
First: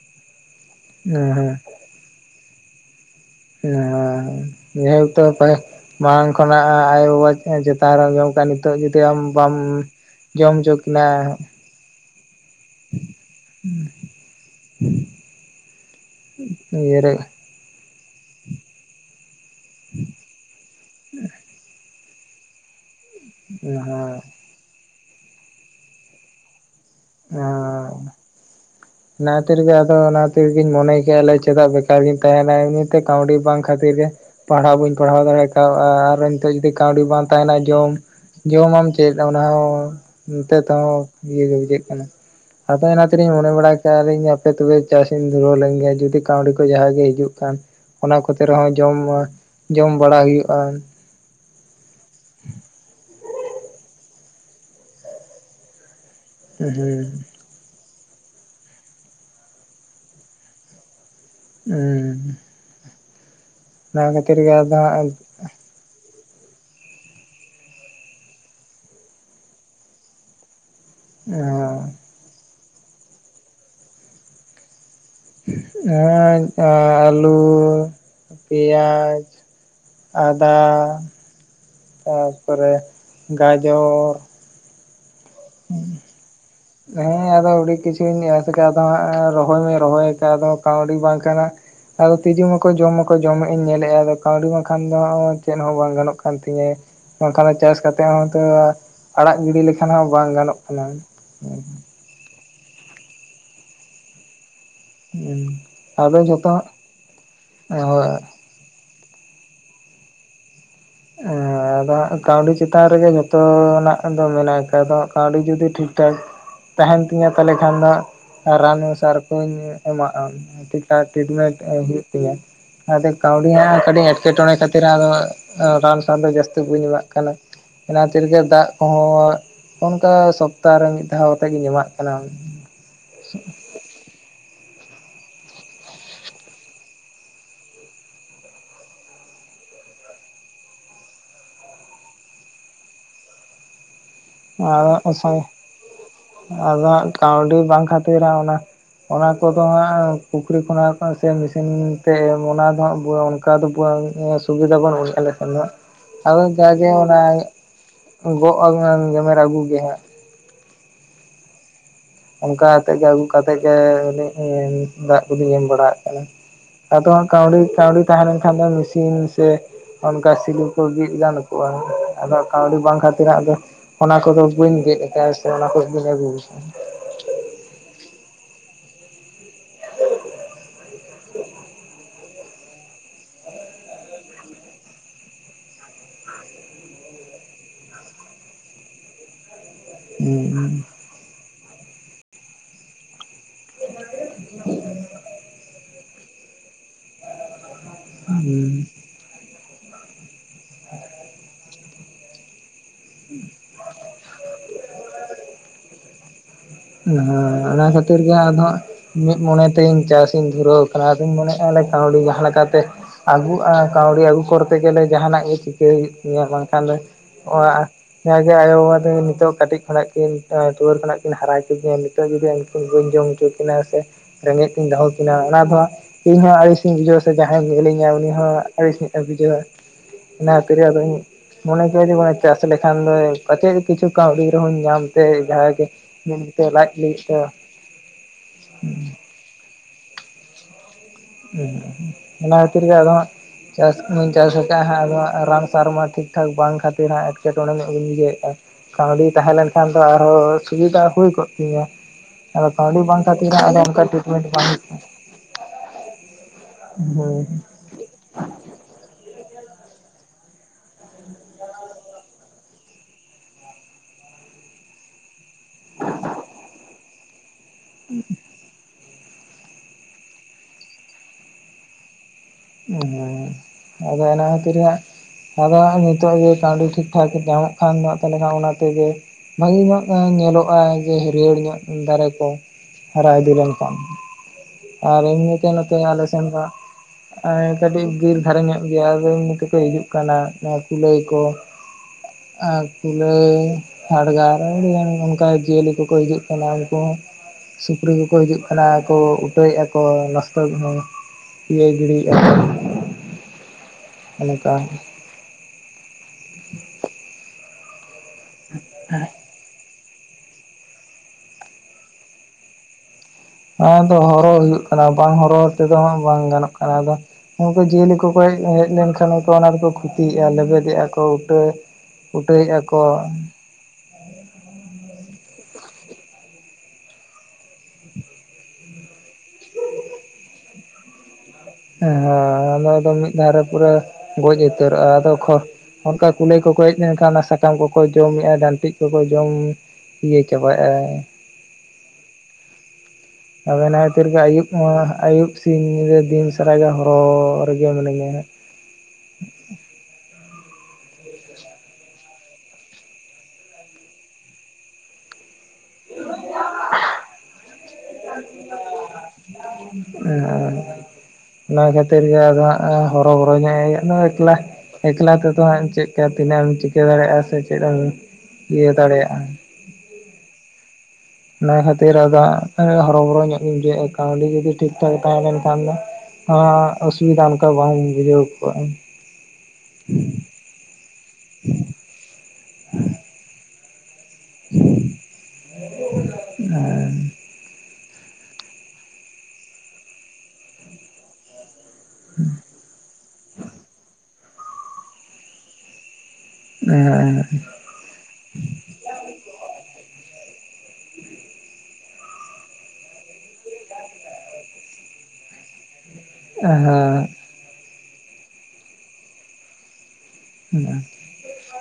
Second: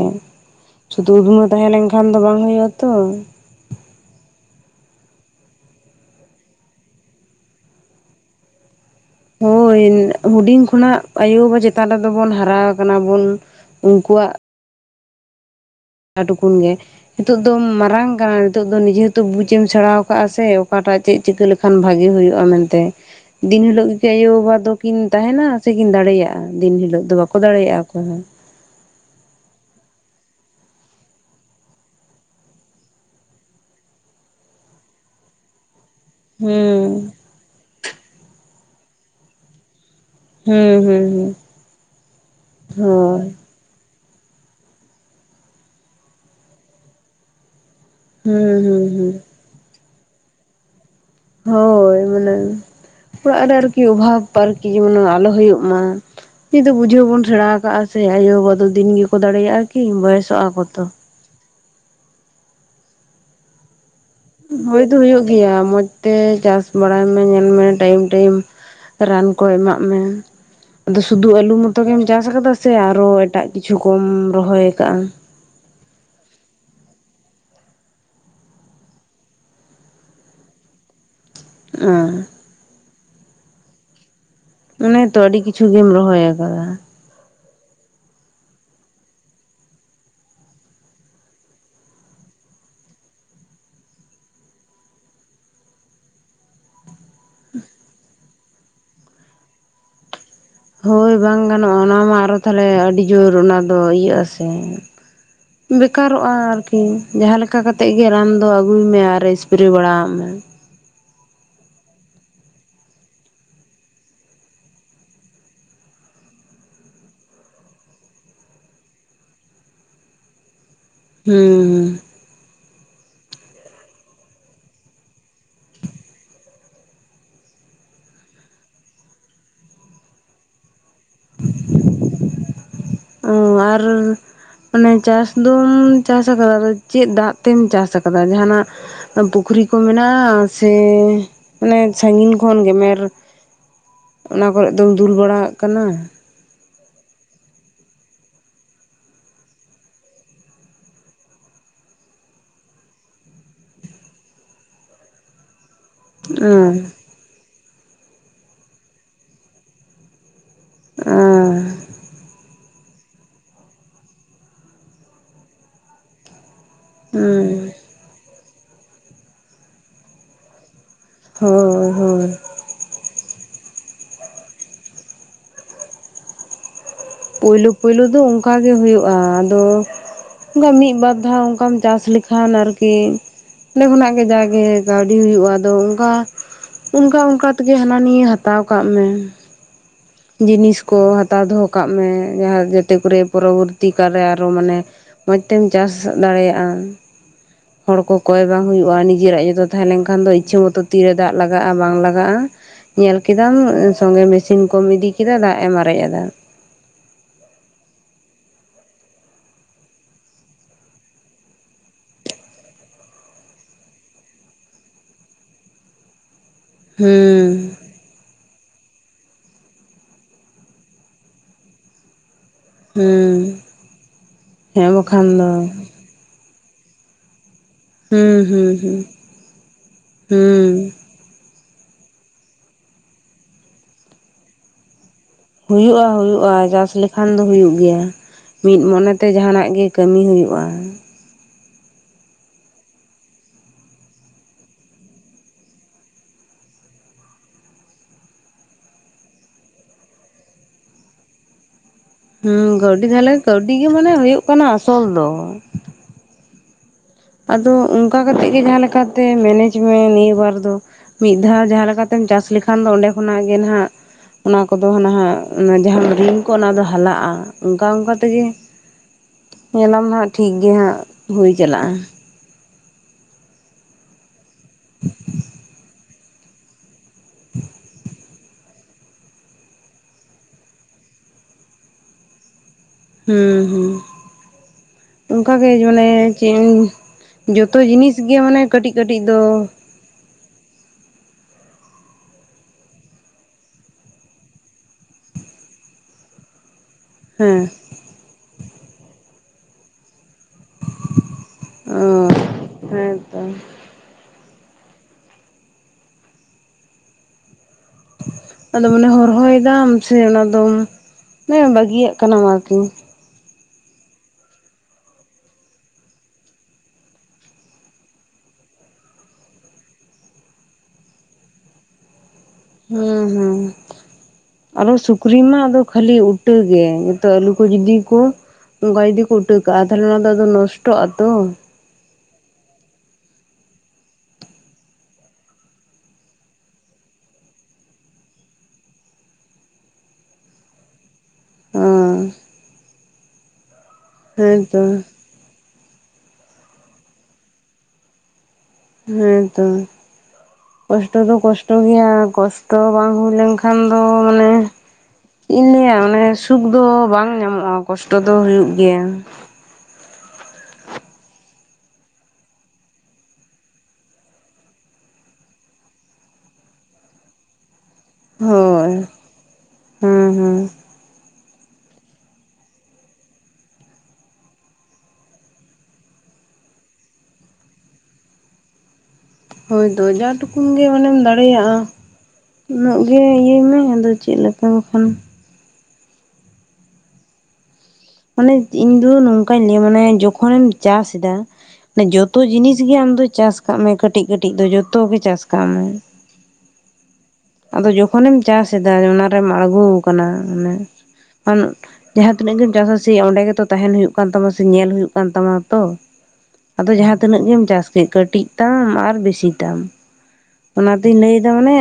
Speaker 2: ᱥᱩᱫᱩ
Speaker 1: ᱦᱮᱸ
Speaker 2: ᱩᱫᱷᱤᱢᱟᱹ ᱛᱟᱦᱮᱸ ᱞᱮᱱ ᱠᱷᱟᱱ ᱫᱚ ᱵᱟᱝ ᱦᱩᱭᱩᱜ-ᱟ ᱛᱚ
Speaker 1: ᱦᱮᱸ ᱦᱮᱸ ᱡᱮᱦᱮᱛᱩ [unintelligible] ᱢᱟᱲᱟᱝ ᱠᱷᱚᱱᱟᱜ ᱟᱭᱳ ᱵᱟᱵᱟ ᱪᱮᱛᱟᱱ ᱨᱮ ᱡᱚᱢ ᱟᱠᱟᱫ.... ᱱᱤᱛᱚᱜ ᱡᱩᱫᱤ ᱟᱢ ᱵᱟᱢ
Speaker 2: ᱦᱳᱭ
Speaker 1: ᱡᱚᱢ
Speaker 2: ᱦᱩᱰᱤᱧ
Speaker 1: ᱚᱪᱚ
Speaker 2: ᱠᱷᱚᱱᱟᱜ
Speaker 1: ᱠᱤᱱᱟ
Speaker 2: ᱟᱭᱳᱼᱵᱟᱵᱟ ᱪᱮᱛᱟᱱ ᱨᱮᱫᱚ ᱵᱚᱱ ᱦᱟᱨᱟ ᱟᱠᱟᱱᱟ ᱵᱚᱱ ᱩᱱᱠᱩᱣᱟᱜ
Speaker 1: [unintelligible]
Speaker 2: ᱟ ᱴᱩᱠᱩᱱ ᱜᱮ
Speaker 1: ᱤᱭᱟᱹᱨᱮ
Speaker 2: ᱱᱤᱛᱳ.... ᱫᱚᱢ ᱢᱟᱨᱟᱝ ᱟᱠᱟᱱᱟ ᱱᱤᱛᱚᱜ ᱫᱚ ᱱᱤᱡᱮᱦᱚᱛᱚ ᱵᱩᱡᱽ ᱮᱢ ᱥᱮᱬᱟ ᱟᱠᱟᱫᱼᱟ ᱥᱮ ᱚᱠᱟᱴᱟᱜ ᱪᱮᱫ ᱪᱤᱠᱟᱹ ᱞᱮ ᱠᱷᱟᱱ ᱵᱷᱟᱜᱤ ᱦᱩᱭᱩᱜᱼᱟ ᱢᱮᱱᱛᱮ ᱫᱤᱱ
Speaker 1: ᱦᱮᱸ
Speaker 2: ᱦᱤᱞᱳᱜ ᱜᱮ ᱟᱭᱳᱼᱵᱟ ᱫᱚᱠᱤᱱ ᱛᱟᱦᱮᱱᱟ ᱥᱮᱠᱤᱱ ᱫᱟᱲᱮᱭᱟᱜᱼᱟ ᱫᱤᱱ ᱦᱤᱞᱳᱜ ᱫᱚ ᱵᱟᱠᱚ
Speaker 1: ᱦᱮᱸ
Speaker 2: ᱫᱟᱲᱮᱭᱟᱜᱼᱟ ᱚᱠᱚᱭ ᱦᱚᱸ
Speaker 1: ᱚᱱᱟᱠᱷᱟᱛᱤᱨᱜᱮ ᱟᱫᱚ ᱚᱱᱟᱠᱷᱟᱛᱤᱨᱜᱤᱧ ᱢᱚᱱᱮ ᱠᱮᱫᱮᱜ ᱞᱮ ᱪᱮᱫᱟᱜ ᱵᱮᱠᱟᱨ ᱜᱤᱧ ᱛᱟᱦᱮᱱᱟ ᱮᱢᱱᱤᱛᱮ ᱠᱟᱹᱣᱰᱤ ᱵᱟᱝ ᱠᱷᱟᱹᱛᱤᱨ ᱜᱮ ᱯᱟᱲᱦᱟᱣ ᱵᱟᱹᱧ ᱯᱟᱲᱦᱟᱣ ᱫᱟᱲᱮ ᱠᱟᱣᱜᱼᱟ ᱱᱤᱛᱚᱜ ᱡᱩᱫᱤ ᱠᱟᱹᱣᱰᱤ
Speaker 2: ᱦᱩᱸ
Speaker 1: ᱵᱟᱝ ᱛᱟᱦᱮᱱᱟ ᱡᱚᱢ ᱡᱚᱢᱟᱢ ᱪᱮᱫ ᱚᱱᱟ ᱦᱚᱸ ᱚᱱᱚᱴᱛᱮ
Speaker 2: ᱦᱩᱸ
Speaker 1: ᱛᱮᱦᱚᱸ
Speaker 2: ᱦᱩᱸ ᱦᱩᱸ
Speaker 1: ᱤᱭᱟᱹᱟᱹᱜᱮ ᱵᱩᱡᱷᱟᱹᱜ ᱠᱟᱱᱟ ᱟᱫᱚ
Speaker 2: ᱦᱳᱭ
Speaker 1: ᱚᱱᱟᱠᱷᱟᱛᱤᱨᱤᱧ ᱢᱚᱱ ᱵᱟᱲᱟᱭ ᱠᱮᱫᱟᱞᱤᱧ ᱦᱟᱯᱮ ᱛᱚᱵᱮ ᱪᱟᱥ ᱤᱧ ᱫᱷᱩᱨᱟᱹᱣ ᱞᱮᱱ ᱜᱮᱭᱟ ᱡᱩᱫᱤ ᱠᱟᱹᱣᱰᱤ ᱠᱚ ᱡᱟᱦᱟᱸ ᱜᱮ ᱦᱤᱡᱩᱜ ᱠᱟᱱ ᱚᱱᱟ ᱠᱚᱛᱮ
Speaker 2: ᱦᱩᱸ
Speaker 1: ᱨᱮᱦᱚᱸ
Speaker 2: ᱦᱩᱸ
Speaker 1: ᱡᱚᱢ
Speaker 2: ᱦᱩᱸ
Speaker 1: ᱡᱚᱢ ᱵᱟᱲᱟ ᱦᱩᱭᱩᱜᱼᱟ
Speaker 2: ᱦᱳᱭ ᱢᱟᱱᱮ ᱚᱲᱟᱜ ᱨᱮ ᱟᱨᱠᱤ ᱚᱵᱷᱟᱵ ᱟᱨᱠᱤ ᱡᱮᱢᱚᱱ ᱟᱞᱚ ᱦᱩᱭᱩᱜ ᱢᱟ ᱱᱤᱛ ᱫᱚ ᱵᱩᱡᱷᱟᱹᱣ ᱵᱚᱱ ᱥᱮᱬᱟ ᱟᱠᱫᱼᱟ ᱥᱮ ᱟᱭᱳᱼᱵᱟᱵᱟ ᱫᱚ ᱫᱤᱱ ᱜᱮᱠᱚ ᱫᱟᱲᱮᱭᱟᱜᱼᱟ ᱠᱤ ᱵᱚᱭᱮᱥᱚᱜᱼᱟ ᱠᱚ ᱛᱚ
Speaker 1: ᱦᱩᱸ [unintelligible]
Speaker 2: ᱦᱳᱭ ᱫᱚ
Speaker 1: ᱦᱟᱸᱜ
Speaker 2: ᱦᱩᱭᱩᱜᱭ ᱜᱮᱭᱟ ᱢᱚᱸᱡᱽᱛᱮ ᱪᱟᱥ ᱵᱟᱲᱟᱭ ᱢᱮ ᱧᱮᱞ ᱢᱮ ᱴᱟᱭᱤᱢ ᱴᱟᱭᱤᱢ ᱨᱟᱱ ᱠᱚ ᱮᱢᱟᱜ ᱢᱮ ᱟᱫᱚ ᱥᱩᱫᱩ ᱟᱹᱞᱩ ᱢᱚᱛᱚ ᱜᱮᱢ ᱪᱟᱥ ᱟᱠᱟᱫᱟ ᱥᱮ ᱟᱨᱚᱦᱚᱸ ᱮᱴᱟᱜ ᱠᱤᱪᱷᱩ ᱠᱚᱢ ᱨᱚᱦᱚᱭ ᱟᱠᱟᱫᱟᱼᱟ
Speaker 1: ᱦᱳᱭ ᱟᱹᱞᱩ ᱯᱮᱸᱭᱟᱡ ᱟᱫᱟ ᱛᱟᱨᱯᱚᱨᱮ ᱜᱟᱡᱚᱨ
Speaker 2: ᱚᱱᱮ ᱛᱚ ᱟᱹᱰᱤ ᱠᱤᱪᱷᱩ ᱜᱮᱢ ᱨᱚᱦᱚᱭ ᱟᱠᱟᱫᱟ
Speaker 1: ᱦᱮᱸ ᱟᱫᱚ ᱟᱹᱰᱤ ᱠᱤᱪᱷᱩᱧ ᱪᱟᱥ ᱠᱟᱜ ᱟᱫᱚ ᱦᱟᱸᱜ ᱨᱚᱦᱚᱭ ᱢᱟᱧ ᱨᱚᱦᱚᱭ ᱟᱠᱟᱫ ᱟᱫᱚ ᱠᱟᱹᱣᱰᱤ ᱵᱟᱝ ᱠᱟᱱᱟ ᱟᱫᱚ ᱛᱤᱡᱩ ᱢᱟᱠᱚ ᱡᱚᱢ ᱢᱟᱠᱚ ᱡᱚᱢᱮᱫ-ᱟ ᱤᱧ ᱧᱮᱞᱮᱫᱼᱟ ᱟᱫᱚ ᱠᱟᱹᱣᱰᱤ ᱵᱟᱠᱷᱟᱱ ᱫᱚ ᱪᱮᱫ ᱦᱚᱸ ᱵᱟᱝ ᱜᱟᱱᱚᱜ ᱠᱟᱱ ᱛᱤᱧᱟᱹ ᱵᱟᱝᱠᱷᱟᱱ ᱫᱚ ᱪᱟᱥ ᱠᱟᱛᱮᱜ ᱦᱚᱸᱛᱚ ᱟᱲᱟᱜ ᱜᱤᱲᱤ ᱞᱮᱠᱷᱟᱱ ᱦᱚᱸ ᱵᱟᱝ ᱜᱟᱱᱚᱜ ᱠᱟᱱᱟ
Speaker 2: ᱦᱳᱭ ᱵᱟᱝ ᱜᱟᱱᱚᱜᱼᱟ ᱚᱱᱟ ᱢᱟ ᱟᱨᱚ ᱛᱟᱦᱚᱞᱮ ᱟᱹᱰᱤ ᱡᱳᱨ ᱚᱱᱟ ᱫᱚ ᱤᱭᱟᱹᱜ ᱟᱥᱮ
Speaker 1: ᱟᱫᱚ
Speaker 2: ᱵᱮᱠᱟᱨᱚᱜᱼᱟ
Speaker 1: ᱡᱚᱛᱚ
Speaker 2: ᱟᱨᱠᱤ ᱡᱟᱦᱟᱸᱞᱮᱠᱟ ᱠᱟᱛᱮ ᱜᱮ
Speaker 1: ᱦᱳᱭ
Speaker 2: ᱨᱟᱱ ᱫᱚ ᱟᱜᱩᱭ ᱢᱮ ᱟᱨ ᱦᱤᱨᱤ ᱵᱟᱲᱟᱣᱟᱜ ᱢᱮ ᱾
Speaker 1: ᱦᱮ ᱟᱫᱚᱜ ᱦᱟᱜ ᱠᱟᱣᱰᱤ ᱪᱮᱛᱟᱱ ᱨᱮᱜᱮ ᱡᱷᱚᱛᱚᱱᱟᱜ ᱫᱚ ᱢᱮᱱᱟᱜ ᱟᱠᱟᱫ ᱟᱫᱚ ᱠᱟᱣᱰᱤ ᱡᱩᱫᱤ ᱴᱷᱤᱠ ᱴᱷᱟᱠ ᱛᱟᱦᱮᱱ ᱛᱤᱧᱟ ᱛᱟᱦᱞᱮ ᱠᱷᱟᱱ ᱫᱚ ᱨᱟᱱ ᱢᱮᱥᱟ ᱥᱟᱨ ᱠᱩᱧ ᱮᱢᱟᱜᱼᱟ ᱴᱷᱤᱠ ᱮᱟᱜ ᱴᱨᱤᱴᱢᱮᱱᱴ ᱮᱢ
Speaker 2: ᱦᱩᱸ
Speaker 1: ᱦᱩᱭᱩᱜ ᱛᱤᱧᱟ ᱟᱫᱷᱮᱠ ᱠᱟᱹᱣᱰᱤ ᱠᱟᱹᱴᱤᱡ ᱮᱸᱴᱠᱮᱴᱚᱬᱮ ᱠᱷᱟᱹᱛᱤᱨ ᱟᱫᱚ ᱦᱟᱸᱜ ᱨᱟᱱ ᱥᱟᱱ ᱫᱚ ᱡᱟᱹᱥᱛᱤ ᱵᱟᱹᱧ ᱮᱢᱟᱜ ᱠᱟᱱᱟ ᱚᱱᱟᱛᱤᱨ ᱜᱮ ᱫᱟᱜ ᱠᱚᱦᱚᱸ ᱚᱱᱠᱟ ᱥᱚᱯᱛᱟᱦᱮ ᱨᱮ ᱢᱤᱫ ᱫᱷᱟᱣ ᱠᱟᱛᱮ ᱜᱤᱧ ᱮᱢᱟᱜ ᱠᱟᱱᱟ
Speaker 2: ᱚ ᱟᱨ ᱚᱱᱮ ᱪᱟᱥᱫᱢ ᱪᱟᱥ ᱟᱠᱟᱫᱟ ᱪᱮᱫ ᱫᱟᱜ ᱛᱮᱢ ᱪᱟᱥ ᱟᱠᱟᱫᱟ ᱡᱟᱦᱟᱱᱟᱜ ᱯᱩᱠᱷᱨᱤ ᱠᱚ ᱢᱮᱱᱟᱜᱼᱟ ᱥᱮ ᱚᱱᱮ ᱥᱟᱺᱜᱤᱧ ᱠᱷᱚᱱ ᱜᱮᱢᱮᱨ
Speaker 1: [unintelligible]
Speaker 2: ᱚᱱᱟ ᱠᱚᱨᱮᱫ ᱫᱚᱢ
Speaker 1: ᱟᱨ
Speaker 2: ᱫᱩᱞ ᱵᱟᱲᱟᱜ ᱠᱟᱱᱟ
Speaker 1: ᱟᱫᱚ ᱦᱟᱜ ᱠᱟᱹᱣᱰᱤ ᱵᱟᱝ ᱠᱷᱟᱹᱛᱤᱨ ᱦᱟᱜ ᱚᱱᱟ ᱚᱱᱟ ᱠᱚᱫᱚ ᱦᱟᱸᱜ ᱯᱩᱠᱷᱨᱤ ᱠᱷᱚᱱᱟᱜ ᱥᱮ ᱢᱮᱥᱤᱱ ᱛᱮ ᱮᱢ ᱚᱱᱟ ᱫᱚ ᱦᱟᱸᱜ ᱚᱱᱠᱟ ᱫᱚ ᱵᱟᱝ ᱥᱩᱵᱤᱫᱟ ᱵᱟᱱᱩᱜ ᱟᱱᱤᱡ ᱟᱞᱮ ᱥᱮᱱ ᱫᱚ ᱦᱟᱸᱜ᱾ ᱟᱫᱚ
Speaker 2: ᱦᱮᱸ
Speaker 1: ᱡᱟᱜᱮ ᱚᱱᱟ ᱜᱚᱜ ᱟᱜᱩ ᱟᱨ ᱜᱮᱢᱮᱨ ᱟᱹᱜᱩ ᱜᱮ ᱦᱟᱸᱜ
Speaker 2: ᱟᱸ
Speaker 1: ᱚᱱᱠᱟᱛᱮᱫ ᱜᱮ ᱟᱹᱜᱩ ᱠᱟᱛᱮᱫ ᱜᱮ ᱫᱟᱜ ᱠᱚᱫᱚᱧ ᱮᱢ ᱵᱟᱲᱟᱜ ᱠᱟᱱᱟ ᱟᱫᱚ ᱦᱚᱸ ᱠᱟᱹᱣᱰᱤ
Speaker 2: ᱦᱮᱸ
Speaker 1: ᱠᱟᱹᱣᱰᱤ ᱛᱟᱦᱮᱸ ᱞᱮᱱ ᱠᱷᱟᱱ ᱫᱚ ᱢᱮᱥᱤᱱ ᱥᱮ ᱚᱱᱠᱟ ᱥᱤᱞᱤᱯ ᱜᱩᱭ ᱜᱟᱱ ᱠᱚᱜᱟ
Speaker 2: ᱦᱳᱭ ᱦᱳᱭ
Speaker 1: ᱟᱫᱚ ᱠᱟᱹᱣᱰᱤ ᱵᱟᱝ ᱠᱷᱟᱹᱛᱤᱨᱱᱟᱜ ᱫᱚ ᱚᱱᱟ ᱠᱚᱫᱚ ᱵᱟᱹᱧ ᱜᱮᱫ ᱟᱠᱟ ᱥᱮ ᱚᱱᱟ ᱠᱚ ᱵᱟᱹᱧ ᱟᱹᱜᱩ ᱟᱠᱟ
Speaker 2: ᱯᱳᱭᱞᱳ ᱯᱳᱭᱞᱳ ᱫᱚ ᱚᱱᱠᱟᱜᱮ ᱦᱳᱭᱳᱜᱼᱟ ᱟᱫᱚ ᱚᱱᱠᱟ ᱢᱤᱫ ᱵᱟᱨ ᱫᱷᱟᱣ ᱚᱱᱠᱟᱢ ᱪᱟᱥ ᱞᱮᱠᱷᱟᱱ ᱟᱨᱠᱤ ᱚᱰᱮ ᱠᱷᱚᱱᱟᱜ ᱜᱮ ᱡᱟᱜᱮ ᱠᱟᱣᱰᱤ ᱦᱩᱭᱩᱜᱼᱟ ᱟᱫᱚ ᱚᱱᱠᱟ ᱚᱱᱠᱟ ᱚᱱᱠᱟ ᱛᱮᱜᱮ ᱦᱟᱱᱟ ᱱᱤᱭᱟᱹ ᱦᱟᱛᱟᱣ ᱠᱟᱜ ᱢᱮ ᱡᱤᱱᱤᱥ
Speaker 1: ᱦᱩᱸ
Speaker 2: ᱠᱚ ᱦᱟᱛᱟᱣ ᱫᱚᱦᱚ ᱠᱟᱜ ᱢᱮ ᱡᱟᱦᱟᱸ ᱡᱟᱛᱮ ᱠᱚᱨᱮ ᱯᱚᱨᱚᱵᱚᱨᱛᱤ ᱠᱟᱞᱨᱮ ᱟᱨᱚ ᱢᱟᱱᱮ ᱢᱚᱸᱡᱽ ᱛᱮᱢ ᱪᱟᱥ ᱫᱟᱲᱮᱭᱟᱜᱼᱟ ᱦᱚᱲ ᱠᱚ ᱠᱚᱭ ᱵᱟᱝ
Speaker 1: ᱦᱩᱸ
Speaker 2: ᱦᱩᱭᱩᱜᱼᱟ ᱱᱤᱡᱮᱨᱟᱜ ᱡᱚᱛᱚ ᱛᱟᱦᱮᱸ ᱞᱮᱱᱠᱷᱟᱱ ᱫᱚ ᱤᱪᱪᱷᱟᱹ ᱢᱚᱛᱚ ᱛᱤᱨᱮ ᱫᱟᱜ ᱞᱟᱜᱟᱜᱼᱟ᱾ ᱟ ᱵᱟᱝ ᱞᱟᱜᱟᱜᱼᱟ ᱧᱮᱞ ᱠᱮᱫᱟᱢ ᱥᱚᱸᱜᱮ ᱢᱮᱥᱤᱱ ᱠᱚᱢ ᱤᱫᱤ ᱠᱮᱫᱟ ᱫᱟᱜ ᱮᱢ ᱟᱨᱮᱡ ᱟᱫᱟ
Speaker 1: ᱦᱚᱸ ᱚᱱᱟ ᱠᱷᱟᱹᱛᱤᱨ ᱜᱮ ᱟᱫᱚ ᱦᱟᱸᱜ ᱢᱤᱫ ᱢᱚᱱᱮᱛᱮᱧ ᱪᱟᱥ ᱤᱧ ᱫᱷᱩᱨᱟᱹᱣ ᱟᱠᱟᱱᱟ ᱟᱫᱚᱧ ᱢᱚᱱᱮᱫᱟ ᱠᱟᱣᱰᱤ ᱡᱟᱦᱟᱸ ᱞᱮᱠᱟᱛᱮ ᱟᱹᱜᱩᱜᱼᱟ ᱠᱟᱹᱣᱰᱤ ᱟᱹᱜᱩ ᱠᱚᱨᱛᱮ ᱜᱮᱞᱮ ᱡᱟᱦᱟᱱᱟᱜ ᱜᱮ ᱪᱤᱠᱟᱹᱭ ᱦᱩᱭᱩᱜ ᱛᱤᱧᱟ ᱢᱟ ᱠᱷᱟᱱ ᱫᱚ
Speaker 2: ᱦᱩᱸ
Speaker 1: ᱡᱟᱜᱮ ᱟᱭᱳ ᱵᱟᱵᱟ ᱫᱚ ᱱᱤᱛᱚᱜ ᱠᱟᱹᱴᱤᱡ ᱠᱷᱚᱱᱟᱜ ᱠᱤᱱ ᱴᱩᱣᱟᱹᱨ ᱠᱷᱚᱱᱟᱜ ᱠᱤᱱ ᱦᱟᱨᱟ ᱠᱮᱫ ᱱᱤᱛᱚᱜ ᱡᱩᱫᱤ ᱚᱱᱠᱤᱱ ᱵᱟᱹᱧ ᱡᱚᱢ
Speaker 2: ᱦᱩᱸ
Speaker 1: ᱦᱚᱪᱚ ᱠᱤᱱᱟ ᱥᱮ ᱨᱮᱸᱜᱮᱡ
Speaker 2: ᱦᱮᱸ
Speaker 1: ᱛᱤᱧ ᱫᱚᱦᱚ
Speaker 2: ᱵᱟᱠᱷᱟᱱ
Speaker 1: ᱠᱤᱱᱟ ᱚᱱᱟ ᱫᱚ ᱦᱟᱸᱜ᱾ ᱤᱧ ᱦᱚᱸ ᱟᱲᱤᱥ ᱤᱧ ᱵᱩᱡᱷᱟᱹᱣᱟ ᱥᱮ ᱡᱟᱦᱟᱸᱭᱮ ᱞᱮᱞᱤᱧ ᱩᱱᱤ ᱦᱚᱸ
Speaker 2: ᱦᱩᱸ ᱦᱩᱸ
Speaker 1: ᱟᱹᱲᱤᱥ
Speaker 2: ᱦᱩᱸ
Speaker 1: ᱚᱜ ᱮ ᱵᱤᱡᱟᱹᱶᱟ ᱚᱱᱟ ᱛᱤᱨᱜᱮ
Speaker 2: ᱦᱩᱸ
Speaker 1: ᱟᱫᱚ ᱤᱧᱤᱜ ᱢᱚᱱᱮ ᱠᱚᱼᱟ ᱡᱮ ᱪᱟᱥ ᱞᱮᱠᱷᱟᱱ ᱫᱚ ᱯᱟᱪᱮᱫ ᱠᱤᱪᱷᱩ ᱠᱟᱹᱣᱰᱤ ᱨᱮᱦᱚᱧ ᱧᱟᱢ ᱛᱮ ᱡᱟᱦᱟᱸᱭ ᱜᱮ
Speaker 2: ᱦᱩᱭᱩᱜᱼᱟ ᱦᱩᱭᱩᱜᱼᱟ
Speaker 1: ᱞᱟᱡ
Speaker 2: ᱪᱟᱥ
Speaker 1: ᱞᱟᱹᱜᱤᱫ
Speaker 2: ᱞᱮᱠᱷᱟᱱ
Speaker 1: ᱛᱮ
Speaker 2: ᱫᱚ ᱦᱩᱭᱩᱜ ᱜᱮᱭᱟ ᱢᱤᱫ ᱢᱚᱱᱮᱛᱮ ᱡᱟᱦᱱᱟᱜ ᱜᱮ ᱠᱢᱤ ᱦᱩᱭᱩᱜᱼᱟ᱾
Speaker 1: ᱦᱮᱸ ᱚᱱᱟ ᱠᱷᱟᱹᱛᱤᱨ ᱜᱮ ᱟᱫᱚ ᱦᱟᱸᱜ ᱪᱟᱥ ᱢᱟᱧ ᱪᱟᱥ ᱟᱠᱟᱜᱼᱟ ᱦᱟᱜ ᱟᱫᱚ ᱦᱟᱸᱜ ᱨᱟᱱ ᱥᱟᱨᱢᱟ ᱴᱷᱤᱠ ᱴᱷᱟᱠ ᱵᱟᱝ ᱠᱷᱟᱹᱛᱤᱨ ᱦᱟᱸᱜ ᱮᱴᱠᱮᱴᱚᱬᱮ ᱧᱚᱜ ᱤᱧ ᱵᱩᱡᱷᱟᱹᱣᱮᱫᱼᱟ ᱠᱟᱹᱣᱰᱤ ᱛᱟᱦᱮᱸ ᱞᱮᱱᱠᱷᱟᱱ ᱫᱚ ᱟᱨᱦᱚᱸ ᱥᱩᱵᱤᱫᱷᱟ ᱦᱩᱭ ᱠᱚᱜ ᱛᱤᱧᱟ᱾ ᱟᱫᱚ
Speaker 2: ᱦᱩᱸ
Speaker 1: ᱠᱟᱣᱰᱤ
Speaker 2: ᱠᱟᱹᱣᱰᱤ
Speaker 1: ᱵᱟᱝ
Speaker 2: ᱛᱟᱦᱚᱞᱮ
Speaker 1: ᱠᱷᱟᱛᱤᱨ
Speaker 2: ᱠᱟᱹᱣᱰᱤ ᱜᱮ ᱢᱟᱱᱮ
Speaker 1: ᱦᱟᱸᱜ
Speaker 2: ᱦᱩᱭᱩᱜ
Speaker 1: ᱴᱤᱴᱢᱮᱱᱴ
Speaker 2: ᱠᱟᱱᱟ
Speaker 1: [unintelligible]
Speaker 2: ᱟᱥᱚᱞ ᱫᱚ
Speaker 1: ᱦᱩᱸ
Speaker 2: ᱟᱫᱚ ᱚᱱᱠᱟ ᱠᱟᱛᱮᱜ ᱜᱮ ᱡᱟᱦᱟᱸ ᱞᱮᱠᱟᱛᱮ ᱢᱮᱱᱮᱡ ᱢᱮ ᱱᱤᱭᱟᱹ ᱵᱟᱨ ᱫᱚ ᱢᱤᱫ ᱫᱷᱟᱣ ᱡᱟᱦᱟᱸ ᱞᱮᱠᱟᱛᱮᱢ ᱪᱟᱥ ᱞᱮᱠᱷᱟᱱ ᱫᱚ ᱚᱸᱰᱮ ᱠᱷᱚᱱᱟᱜ ᱜᱮ ᱱᱟᱜ ᱚᱱᱟ ᱠᱚᱫᱚ ᱦᱟᱱᱟᱜ ᱚᱱᱟ ᱡᱟᱦᱟᱸ ᱨᱤᱝ ᱠᱚ ᱚᱱᱟ ᱫᱚ ᱦᱟᱞᱟᱜᱼᱟ ᱚᱱᱠᱟ ᱚᱱᱠᱟ ᱛᱮᱜᱮ ᱧᱮᱞᱟᱢ ᱱᱟᱦᱜ ᱴᱷᱤᱠ ᱜᱮ ᱦᱟᱸᱜ ᱦᱩᱭ ᱪᱟᱞᱟᱜᱼᱟ᱾
Speaker 1: [unintelligible] ᱟᱫᱚ ᱚᱱᱟ ᱠᱷᱟᱛᱤᱨ ᱜᱮᱦᱟᱸᱜ ᱟᱫᱚ ᱦᱟᱸᱜ ᱱᱤᱛᱚᱜ ᱜᱮ ᱠᱟᱣᱰᱤ ᱴᱷᱤᱠ ᱴᱷᱟ ᱧᱟᱢᱚᱜ ᱠᱷᱟᱱ ᱫᱚ᱾ ᱛᱟᱦᱚᱞᱮ ᱠᱷᱟᱱ ᱚᱱᱟᱛᱮᱜᱮ ᱵᱷᱟᱜᱮ ᱧᱚᱜ ᱧᱮᱞᱚᱜᱼᱟ ᱡᱮ ᱦᱟᱹᱨᱭᱟᱹᱲ ᱧᱚᱜ ᱫᱟᱨᱮ ᱠᱚ᱾ ᱦᱟᱨᱟᱭ ᱤᱫᱤ
Speaker 2: ᱦᱩᱸ ᱦᱩᱸ
Speaker 1: ᱞᱮᱱᱠᱷᱟᱱ ᱟᱨ ᱮᱢᱱᱛᱮ
Speaker 2: ᱚᱱᱠᱟᱜᱮ
Speaker 1: ᱱᱚᱛᱮ ᱟᱞᱮ
Speaker 2: ᱢᱟᱱᱮ
Speaker 1: ᱥᱮᱱ ᱫᱚ᱾
Speaker 2: ᱪᱮᱫ ᱡᱚᱛᱚ
Speaker 1: ᱠᱟᱹᱴᱤᱡ
Speaker 2: ᱡᱤᱱᱤᱥ ᱜᱮ
Speaker 1: ᱵᱤᱨ
Speaker 2: ᱢᱟᱱᱮ
Speaker 1: ᱫᱷᱟᱨᱮ ᱧᱚᱜ
Speaker 2: ᱠᱟᱹᱴᱤᱡ
Speaker 1: ᱜᱮᱭᱟ,
Speaker 2: ᱠᱟᱹᱴᱤᱡ
Speaker 1: ᱟᱫᱚ
Speaker 2: ᱫᱚ
Speaker 1: ᱮᱢ ᱛᱮᱠᱚ ᱦᱤᱡᱩᱜ ᱠᱟᱱᱟ ᱠᱩᱞᱟᱹᱭ ᱠᱚ᱾ ᱟᱨ ᱠᱩᱞᱟᱹᱭ! ᱦᱟᱷᱟᱰᱜᱟᱨ ᱟᱹᱰᱤᱜ ᱚᱱᱠᱟ ᱡᱤᱭᱟᱹᱞᱤ ᱠᱚᱠᱚ ᱦᱤᱡᱩᱜ ᱠᱟᱱᱟ ᱩᱱᱠᱩ᱾
Speaker 2: ᱦᱮᱸ
Speaker 1: ᱥᱩᱠᱨᱤ ᱠᱚᱠᱚ ᱦᱤᱡᱩᱜ ᱠᱟᱱᱟ ᱠᱚ ᱩᱴᱟᱹᱭᱮᱫᱼᱟ ᱠᱚ, ᱱᱚᱥᱴᱚᱸ ᱤᱭᱟᱹᱭ ᱜᱤᱲᱤ
Speaker 2: ᱚ ᱦᱮᱸᱛᱚ᱾
Speaker 1: ᱚᱱᱠᱟ᱾ [unintelligible]
Speaker 2: ᱟᱫᱚ ᱢᱟᱱᱮ ᱦᱚᱨᱦᱚᱭ ᱫᱟᱢ ᱥᱮ ᱚᱱᱟ ᱫᱚᱢ ᱵᱟᱹᱜᱤᱭᱟᱜ ᱠᱟᱱᱟᱢ ᱟᱨᱠᱤ
Speaker 1: ᱟᱫᱚ ᱦᱚᱨᱚ ᱦᱩᱭᱩᱜ ᱠᱟᱱᱟ ᱵᱟᱝ ᱦᱚᱨᱚᱜ ᱛᱮᱫᱚ ᱦᱟᱸᱜ ᱵᱟᱝ ᱜᱟᱱᱚᱜ ᱠᱟᱱᱟ ᱟᱫᱚ ᱩᱱᱠᱩ ᱡᱤᱭᱟᱹᱞᱤ ᱠᱚᱠᱚ ᱦᱮᱡ ᱦᱮᱡ ᱞᱮᱱᱠᱷᱟᱱ ᱜᱮᱠᱚ ᱚᱱᱟ ᱠᱚᱫᱚ ᱠᱷᱚᱛᱤᱭᱮᱫᱼᱟ ᱞᱮᱵᱮᱫᱮᱜᱼᱟ ᱠᱚ ᱩᱴᱟᱹ ᱩᱴᱟᱹᱭᱮᱫ ᱟᱠᱚ
Speaker 2: ᱟᱨ ᱟᱨᱚ ᱥᱩᱠᱨᱤ ᱢᱟ ᱟᱫᱚ ᱠᱷᱟᱹᱞᱤ ᱩᱴᱟᱹᱜᱮ, ᱡᱚᱛᱚ ᱟᱞᱩᱠᱩ ᱡᱩᱚᱫᱤ ᱠᱚ ᱚᱱᱠᱟ ᱡᱚᱫᱤ! ᱩᱴᱟᱹ ᱠᱟᱜᱼᱟ ᱛᱟᱦᱚᱞᱮ ᱚᱱᱟ ᱫᱚ ᱟᱫᱚ ᱱᱚᱥᱴᱚᱜᱼᱟ ᱛᱚ᱾
Speaker 1: ᱦᱮᱸ ᱦᱸ ᱟᱫᱚᱫᱚ ᱢᱤᱫ ᱫᱷᱟᱣ ᱨᱮ ᱯᱩᱨᱟᱹ ᱜᱚᱡ ᱩᱛᱟᱹᱨᱚᱜᱼᱟ ᱟᱫᱚ᱾ ᱚᱱᱠᱟ ᱠᱩᱞᱟᱹᱭ ᱠᱚᱠᱚ ᱦᱮᱡ ᱞᱮᱱᱠᱷᱟᱱ, ᱥᱟᱠᱟᱢ ᱠᱚᱠᱚ ᱡᱚᱢᱮᱫᱼᱟ, ᱰᱷᱟᱹᱱᱴᱜ ᱠᱚᱠᱚ ᱡᱚᱢ ᱾ ᱤᱭᱟᱹ ᱪᱟᱵᱟ ᱮᱭᱟᱭ᱾
Speaker 2: ᱩᱸᱻ
Speaker 1: ᱟᱫ‌ ᱚᱱᱟ ᱠᱷᱟᱹᱛᱤᱨ ᱜᱮ ᱟᱹᱭᱩᱵ ᱢᱟ
Speaker 2: ᱦᱮᱸᱛᱚ
Speaker 1: ᱟᱹᱭᱩᱵ ᱥᱤ ᱨᱮ ᱫᱤᱱ ᱥᱟᱨᱟᱭ ᱦᱚᱨᱚ ᱨᱮᱜᱮ ᱢᱤᱱᱟᱹᱧᱟ ᱦᱟᱸᱜ᱾
Speaker 2: ᱦᱮᱸᱛᱚ ᱠᱚᱥᱴᱚ ᱫᱚ ᱠᱚᱥᱴᱚ ᱜᱮᱭᱟ ᱠᱚᱥᱴᱚ ᱵᱟᱝ ᱦᱩᱭ ᱞᱮᱱᱠᱷᱟᱱ ᱫᱚ ᱢᱟᱱᱮ! ᱪᱮᱫ ᱤᱧ ᱞᱟᱹᱭᱟ ᱢᱟᱱᱮ ᱥᱩᱠ ᱫᱚ ᱵᱟᱝ ᱧᱟᱢᱚᱜᱼᱟ, ᱠᱚᱥᱴᱚ ᱫᱚ ᱦᱩᱭᱩᱜᱭ ᱜᱮᱭᱟ᱾
Speaker 1: ᱦ [unintelligible] ᱚᱱᱟ ᱠᱷᱟᱹ ᱛᱤᱨ ᱜᱮ ᱟᱫᱚ ᱦᱚᱨ ᱵᱚᱨᱚᱧᱠᱞᱟ᱾ ᱮᱠᱞᱟ ᱛᱮᱫᱚ ᱦᱟᱸᱜ ᱪᱮᱫᱠᱟ ᱛᱤᱱᱟᱹᱜ ᱮᱢ ᱪᱤᱠᱟᱹ ᱫᱟᱲᱮᱭᱟᱜᱼᱟ, ᱥᱮ ᱪᱮᱫ ᱮᱢ ᱤᱭᱟᱹ
Speaker 2: ᱦᱳᱭ
Speaker 1: ᱫᱟᱲᱮᱭᱟᱜᱼᱟ᱾
Speaker 2: ᱦᱩᱸ ᱦᱩᱸ
Speaker 1: ᱚᱱᱟ ᱠᱷᱟᱹᱛᱤᱨ ᱟᱫᱚ ᱦᱚᱨᱚᱵᱚᱨᱚ ᱧᱚᱜ ᱜᱮᱧ ᱵᱩᱡᱷᱟᱹᱣᱟ ᱠᱟᱹᱣᱰᱤ ᱡᱚᱫᱤ ᱴᱷᱤᱠ ᱴᱷᱟᱠ ᱛᱟᱦᱮᱸ ᱞᱮᱱᱠᱷᱟᱱ ᱫᱚ᱾ ᱦᱚᱸ ᱚᱥᱩᱵᱤᱫᱷᱟ ᱚᱱᱠᱟ ᱵᱟᱝᱧ ᱵᱩᱡᱷᱟᱹᱣ ᱠᱚᱣᱟ᱾
Speaker 2: ᱦᱳᱭ ᱫᱚ ᱡᱟ ᱴᱩᱠᱩᱢ ᱜᱮᱢ ᱚᱱᱮᱢ ᱫᱟᱲᱮᱭᱟᱜᱼᱟ ᱩᱱᱟᱹᱜ ᱜᱮ ᱤᱭᱟᱹᱭ ᱢᱮ ᱟᱫᱚ, ᱪᱮᱫ ᱞᱮᱠᱟ ᱵᱟᱠᱷᱟᱱ,
Speaker 1: ᱚᱸᱻ
Speaker 2: ᱢᱟᱱᱮ ᱤᱧ ᱫᱚ ᱱᱚᱝᱠᱟᱧ ᱞᱟᱹᱭᱟ ᱢᱟᱱᱮ ᱡᱚᱠᱷᱚᱱᱮᱢ ᱪᱟᱥ ᱫᱟ ᱡᱚᱛᱚ ᱡᱤᱱᱤᱥ ᱜᱮ ᱟᱢ ᱫᱚ ᱪᱟᱥ ᱠᱟᱜ ᱢᱮ ᱠᱟᱹᱴᱤᱡ ᱠᱟᱹᱴᱤᱡ ᱫᱚ ᱡᱚᱛᱚᱜᱮ ᱪᱟᱥ ᱠᱟᱜ ᱢᱮ ᱾
Speaker 1: [unintelligible]
Speaker 2: ᱟᱫᱚ ᱡᱚᱠᱷᱚᱱᱮᱢ ᱪᱟᱥ ᱮᱫᱟ ᱚᱱᱟᱨᱮᱢ ᱟᱬᱜᱩ ᱟᱠᱟᱱᱟ ᱚᱱᱮ, ᱡᱟᱦᱟᱸ ᱛᱤᱱᱟᱹᱜ ᱜᱮᱢ ᱪᱟᱥ ᱟ ᱥᱮ ᱚᱸᱰᱮ ᱜᱮᱛᱚ ᱛᱟᱦᱮᱱ ᱦᱩᱭᱩᱜ ᱠᱟᱱ ᱛᱟᱢᱟ ᱥᱮ ᱧᱮᱞ ᱦᱩᱭᱩᱜ ᱠᱟᱱ ᱛᱟᱢᱟ ᱛᱚ ᱟᱫᱚ ᱡᱟᱦᱟᱸ ᱛᱤᱱᱟᱹᱜ ᱜᱮᱢ ᱪᱟᱥ᱾ ᱪᱮᱫ ᱠᱟᱹᱴᱤᱡ ᱛᱟᱢ ᱟᱨ ᱵᱮᱥᱤ ᱛᱟᱢ
Speaker 1: ᱦᱮᱸ
Speaker 2: ᱚᱱᱟᱛᱮᱧ ᱞᱟᱹᱭ ᱮᱫᱟ ᱢᱟᱱᱮ,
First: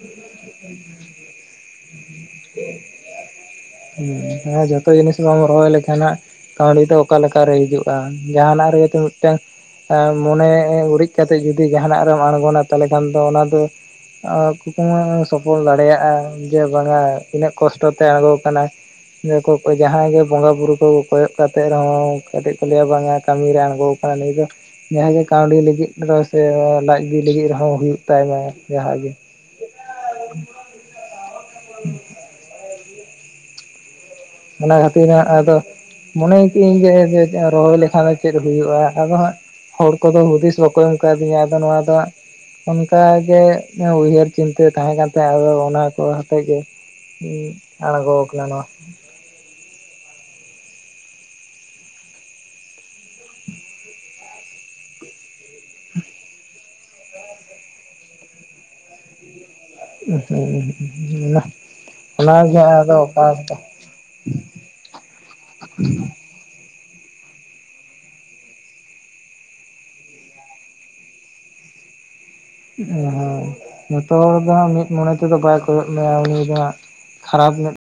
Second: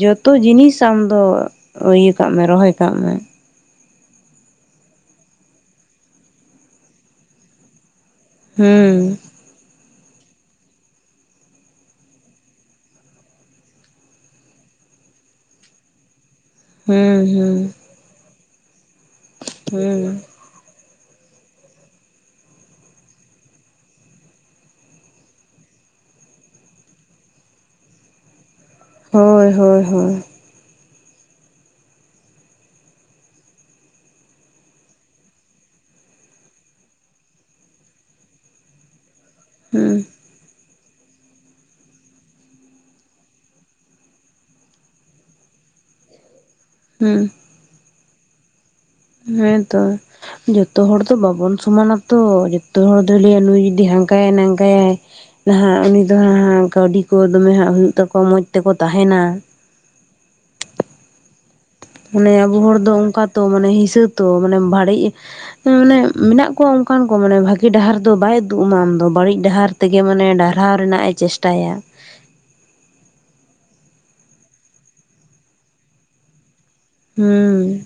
Speaker 2: ᱡᱚᱛᱚ ᱡᱤᱱᱤᱥ ᱟᱢ ᱫᱚ ᱤᱭᱟᱹ ᱠᱟᱜ ᱢᱮ ᱨᱚᱦᱚᱭ ᱠᱟᱜ ᱢᱮ᱾
Speaker 1: ᱦᱩ ᱦᱮᱸ ᱡᱚᱛᱚ ᱡᱤᱱᱤᱥ ᱵᱟᱢ ᱨᱚᱦᱚᱭ ᱞᱮᱠᱷᱟᱱ ᱠᱟᱹᱣᱰᱤ ᱫᱚ ᱚᱠᱟ ᱞᱮᱠᱟᱨᱮ ᱦᱤᱡᱩᱜ ᱵᱟᱝ ᱡᱟᱦᱟᱱᱟᱜ ᱨᱮᱜᱮ
Speaker 2: ᱦᱩᱸ
Speaker 1: ᱛᱚ ᱢᱤᱫᱴᱮᱱ, ᱢᱚᱱᱮ ᱩᱨᱤᱡ ᱠᱟᱛᱮᱜ ᱡᱩᱚᱫᱤ ᱡᱟᱦᱟᱱᱟᱜ ᱨᱮᱢ ᱟᱬᱜᱚᱱᱟ ᱛᱟᱦᱚᱞᱮ ᱠᱷᱟᱱ ᱫᱚ ᱚᱱᱟ ᱫᱚ, ᱠᱩᱠᱢᱩ ᱥᱚᱯᱷᱚᱞ ᱫᱟᱲᱮᱭᱟᱜᱼᱟ ᱡᱮ ᱵᱟᱝᱟ,
Speaker 2: ᱦᱩᱸ ᱦᱩᱸ
Speaker 1: ᱚᱠᱛᱚ ᱛᱮ ᱟᱬᱜᱚ ᱟᱠᱟᱱᱟᱭ ᱞᱟᱹᱭ ᱟᱠᱚ ᱡᱟᱦᱟᱸᱭ
Speaker 2: ᱦᱩᱸ
Speaker 1: ᱜᱮ ᱵᱚᱸᱜᱟ ᱵᱩᱨᱩ ᱠᱚ, ᱠᱚᱭᱚᱜ ᱠᱟᱛᱮᱫ ᱨᱮᱦᱚᱸ ᱠᱟᱹᱴᱤᱡ ᱠᱚ ᱞᱟᱹᱭᱟ ᱵᱟᱝᱟ ᱠᱟᱹᱢᱤᱨᱮ ᱟᱬᱜᱚ ᱠᱟᱱᱟ ᱱᱩᱭ ᱫᱚ, ᱡᱟᱸᱦᱟ ᱜᱮ ᱠᱟᱹᱣᱰᱤ ᱞᱟᱹᱜᱤᱫ ᱨᱮᱦᱚᱸ ᱥᱮ ᱞᱟᱡ ᱵᱤ ᱞᱟᱹᱜᱤᱫ ᱨᱮᱦᱚᱸ ᱦᱩᱭᱩᱜ ᱛᱟᱭᱢᱟ ᱡᱟᱸᱦᱟ ᱜᱮ,
Speaker 2: ᱦᱳᱭ, ᱦᱳᱭ, ᱦᱳᱭ,
Speaker 1: [inaudible] ᱚᱱᱟ ᱦᱟᱹᱛᱤᱧᱟᱜ ᱟᱫᱚ, ᱢᱚᱱᱮᱭ ᱠᱤᱜᱼᱟᱹᱧ ᱡᱮ ᱡᱮ ᱨᱚᱦᱚᱭ ᱞᱮᱠᱷᱟᱱ ᱪᱮᱫ ᱦᱩᱭᱩᱜᱼᱟ, ᱟᱫᱚ ᱦᱟᱸᱜ
Speaker 2: ᱦᱩᱸ
Speaker 1: ᱦᱚᱲ ᱠᱚᱫᱚ ᱦᱩᱫᱤᱥ ᱵᱟᱠᱚ ᱮᱢ ᱠᱟᱣᱫᱤᱧᱟ ᱟᱫᱚ ᱱᱚᱣᱟ ᱫᱚ, ᱚᱱᱠᱟᱜᱮ ᱩᱭᱦᱟᱹᱨ ᱪᱤᱱᱛᱟᱹ ᱛᱟᱦᱮᱸ ᱠᱟᱱ ᱛᱟᱦᱮᱸ ᱟᱫᱚ ᱚᱱᱟ ᱠᱚ ᱦᱟᱛᱮᱜ ᱜᱮ,
Speaker 2: ᱦᱩᱸ
Speaker 1: ᱟᱲᱜᱳ ᱟᱠᱟᱱ ᱱᱚᱭᱟ,
Speaker 2: ᱦᱮᱸᱛᱚ, ᱡᱚᱛᱚ ᱦᱚᱲ ᱫᱚ ᱵᱟᱵᱚᱱ ᱥᱚᱢᱟᱱᱟᱛᱚ ᱡᱚᱛᱚ ᱦᱚᱲ ᱫᱚ ᱞᱟᱹᱭᱟᱭ ᱱᱩᱭ ᱡᱩᱫᱤ ᱦᱟᱝᱠᱟᱭᱟᱭ ᱱᱟᱝᱠᱟᱭᱟᱭ, ᱱᱟᱦᱟᱜ ᱩᱱᱤ ᱫᱚ ᱦᱟᱦᱟᱝ ᱠᱟᱹᱣᱰᱤ ᱠᱚ ᱫᱚᱢᱮ ᱦᱟᱸᱜ ᱦᱩᱭᱩᱜ ᱛᱟᱠᱚ ᱢᱚᱡᱽ ᱛᱮᱠᱚ ᱛᱟᱦᱮᱱᱟ ᱾
Speaker 1: [unintelligible]
Speaker 2: ᱢᱟᱱᱮ ᱟᱵᱚ
Speaker 1: ᱚᱱᱟᱜᱮ
Speaker 2: ᱦᱚᱲ ᱫᱚ
Speaker 1: ᱟᱫᱚ
Speaker 2: ᱚᱱᱠᱟ
Speaker 1: ᱚᱠᱟ
Speaker 2: ᱛᱚ ᱢᱟᱱᱮ ᱦᱤᱥᱟᱹ ᱛᱚ ᱢᱟᱱᱮ ᱵᱟᱹᱲᱤ ᱢᱟᱱᱮ ᱢᱮᱱᱟᱜ ᱠᱚᱣᱟ ᱚᱱᱠᱟᱱ ᱠᱚ ᱢᱟᱱᱮ ᱵᱷᱟᱹᱜᱤ ᱰᱟᱦᱟᱨ ᱫᱚ ᱵᱟᱭ ᱩᱫᱩᱜ ᱟᱢᱟ ᱟᱢᱫᱚ ᱵᱟᱹᱲᱤᱡ ᱰᱟᱦᱟᱨ, ᱛᱮᱜᱮ ᱢᱟᱱᱮ ᱰᱟᱨᱦᱟᱣ ᱨᱮᱱᱟᱜ ᱮ ᱪᱮᱥᱴᱟᱭᱟ ᱾
Speaker 1: ᱦᱮᱸ ᱡᱚᱛᱚ ᱦᱚᱲ ᱫᱚ ᱢᱤᱫ ᱢᱚᱱᱮ ᱛᱮᱫᱚ ᱵᱟᱭ ᱠᱚᱭᱚᱜ ᱢᱮᱭᱟ ᱩᱱᱤ ᱫᱚ ᱦᱟᱸᱜ,
Speaker 2: ᱦᱩᱸ
Speaker 1: ᱠᱷᱟᱨᱟᱯ ᱢᱮᱫ
Speaker 2: ᱾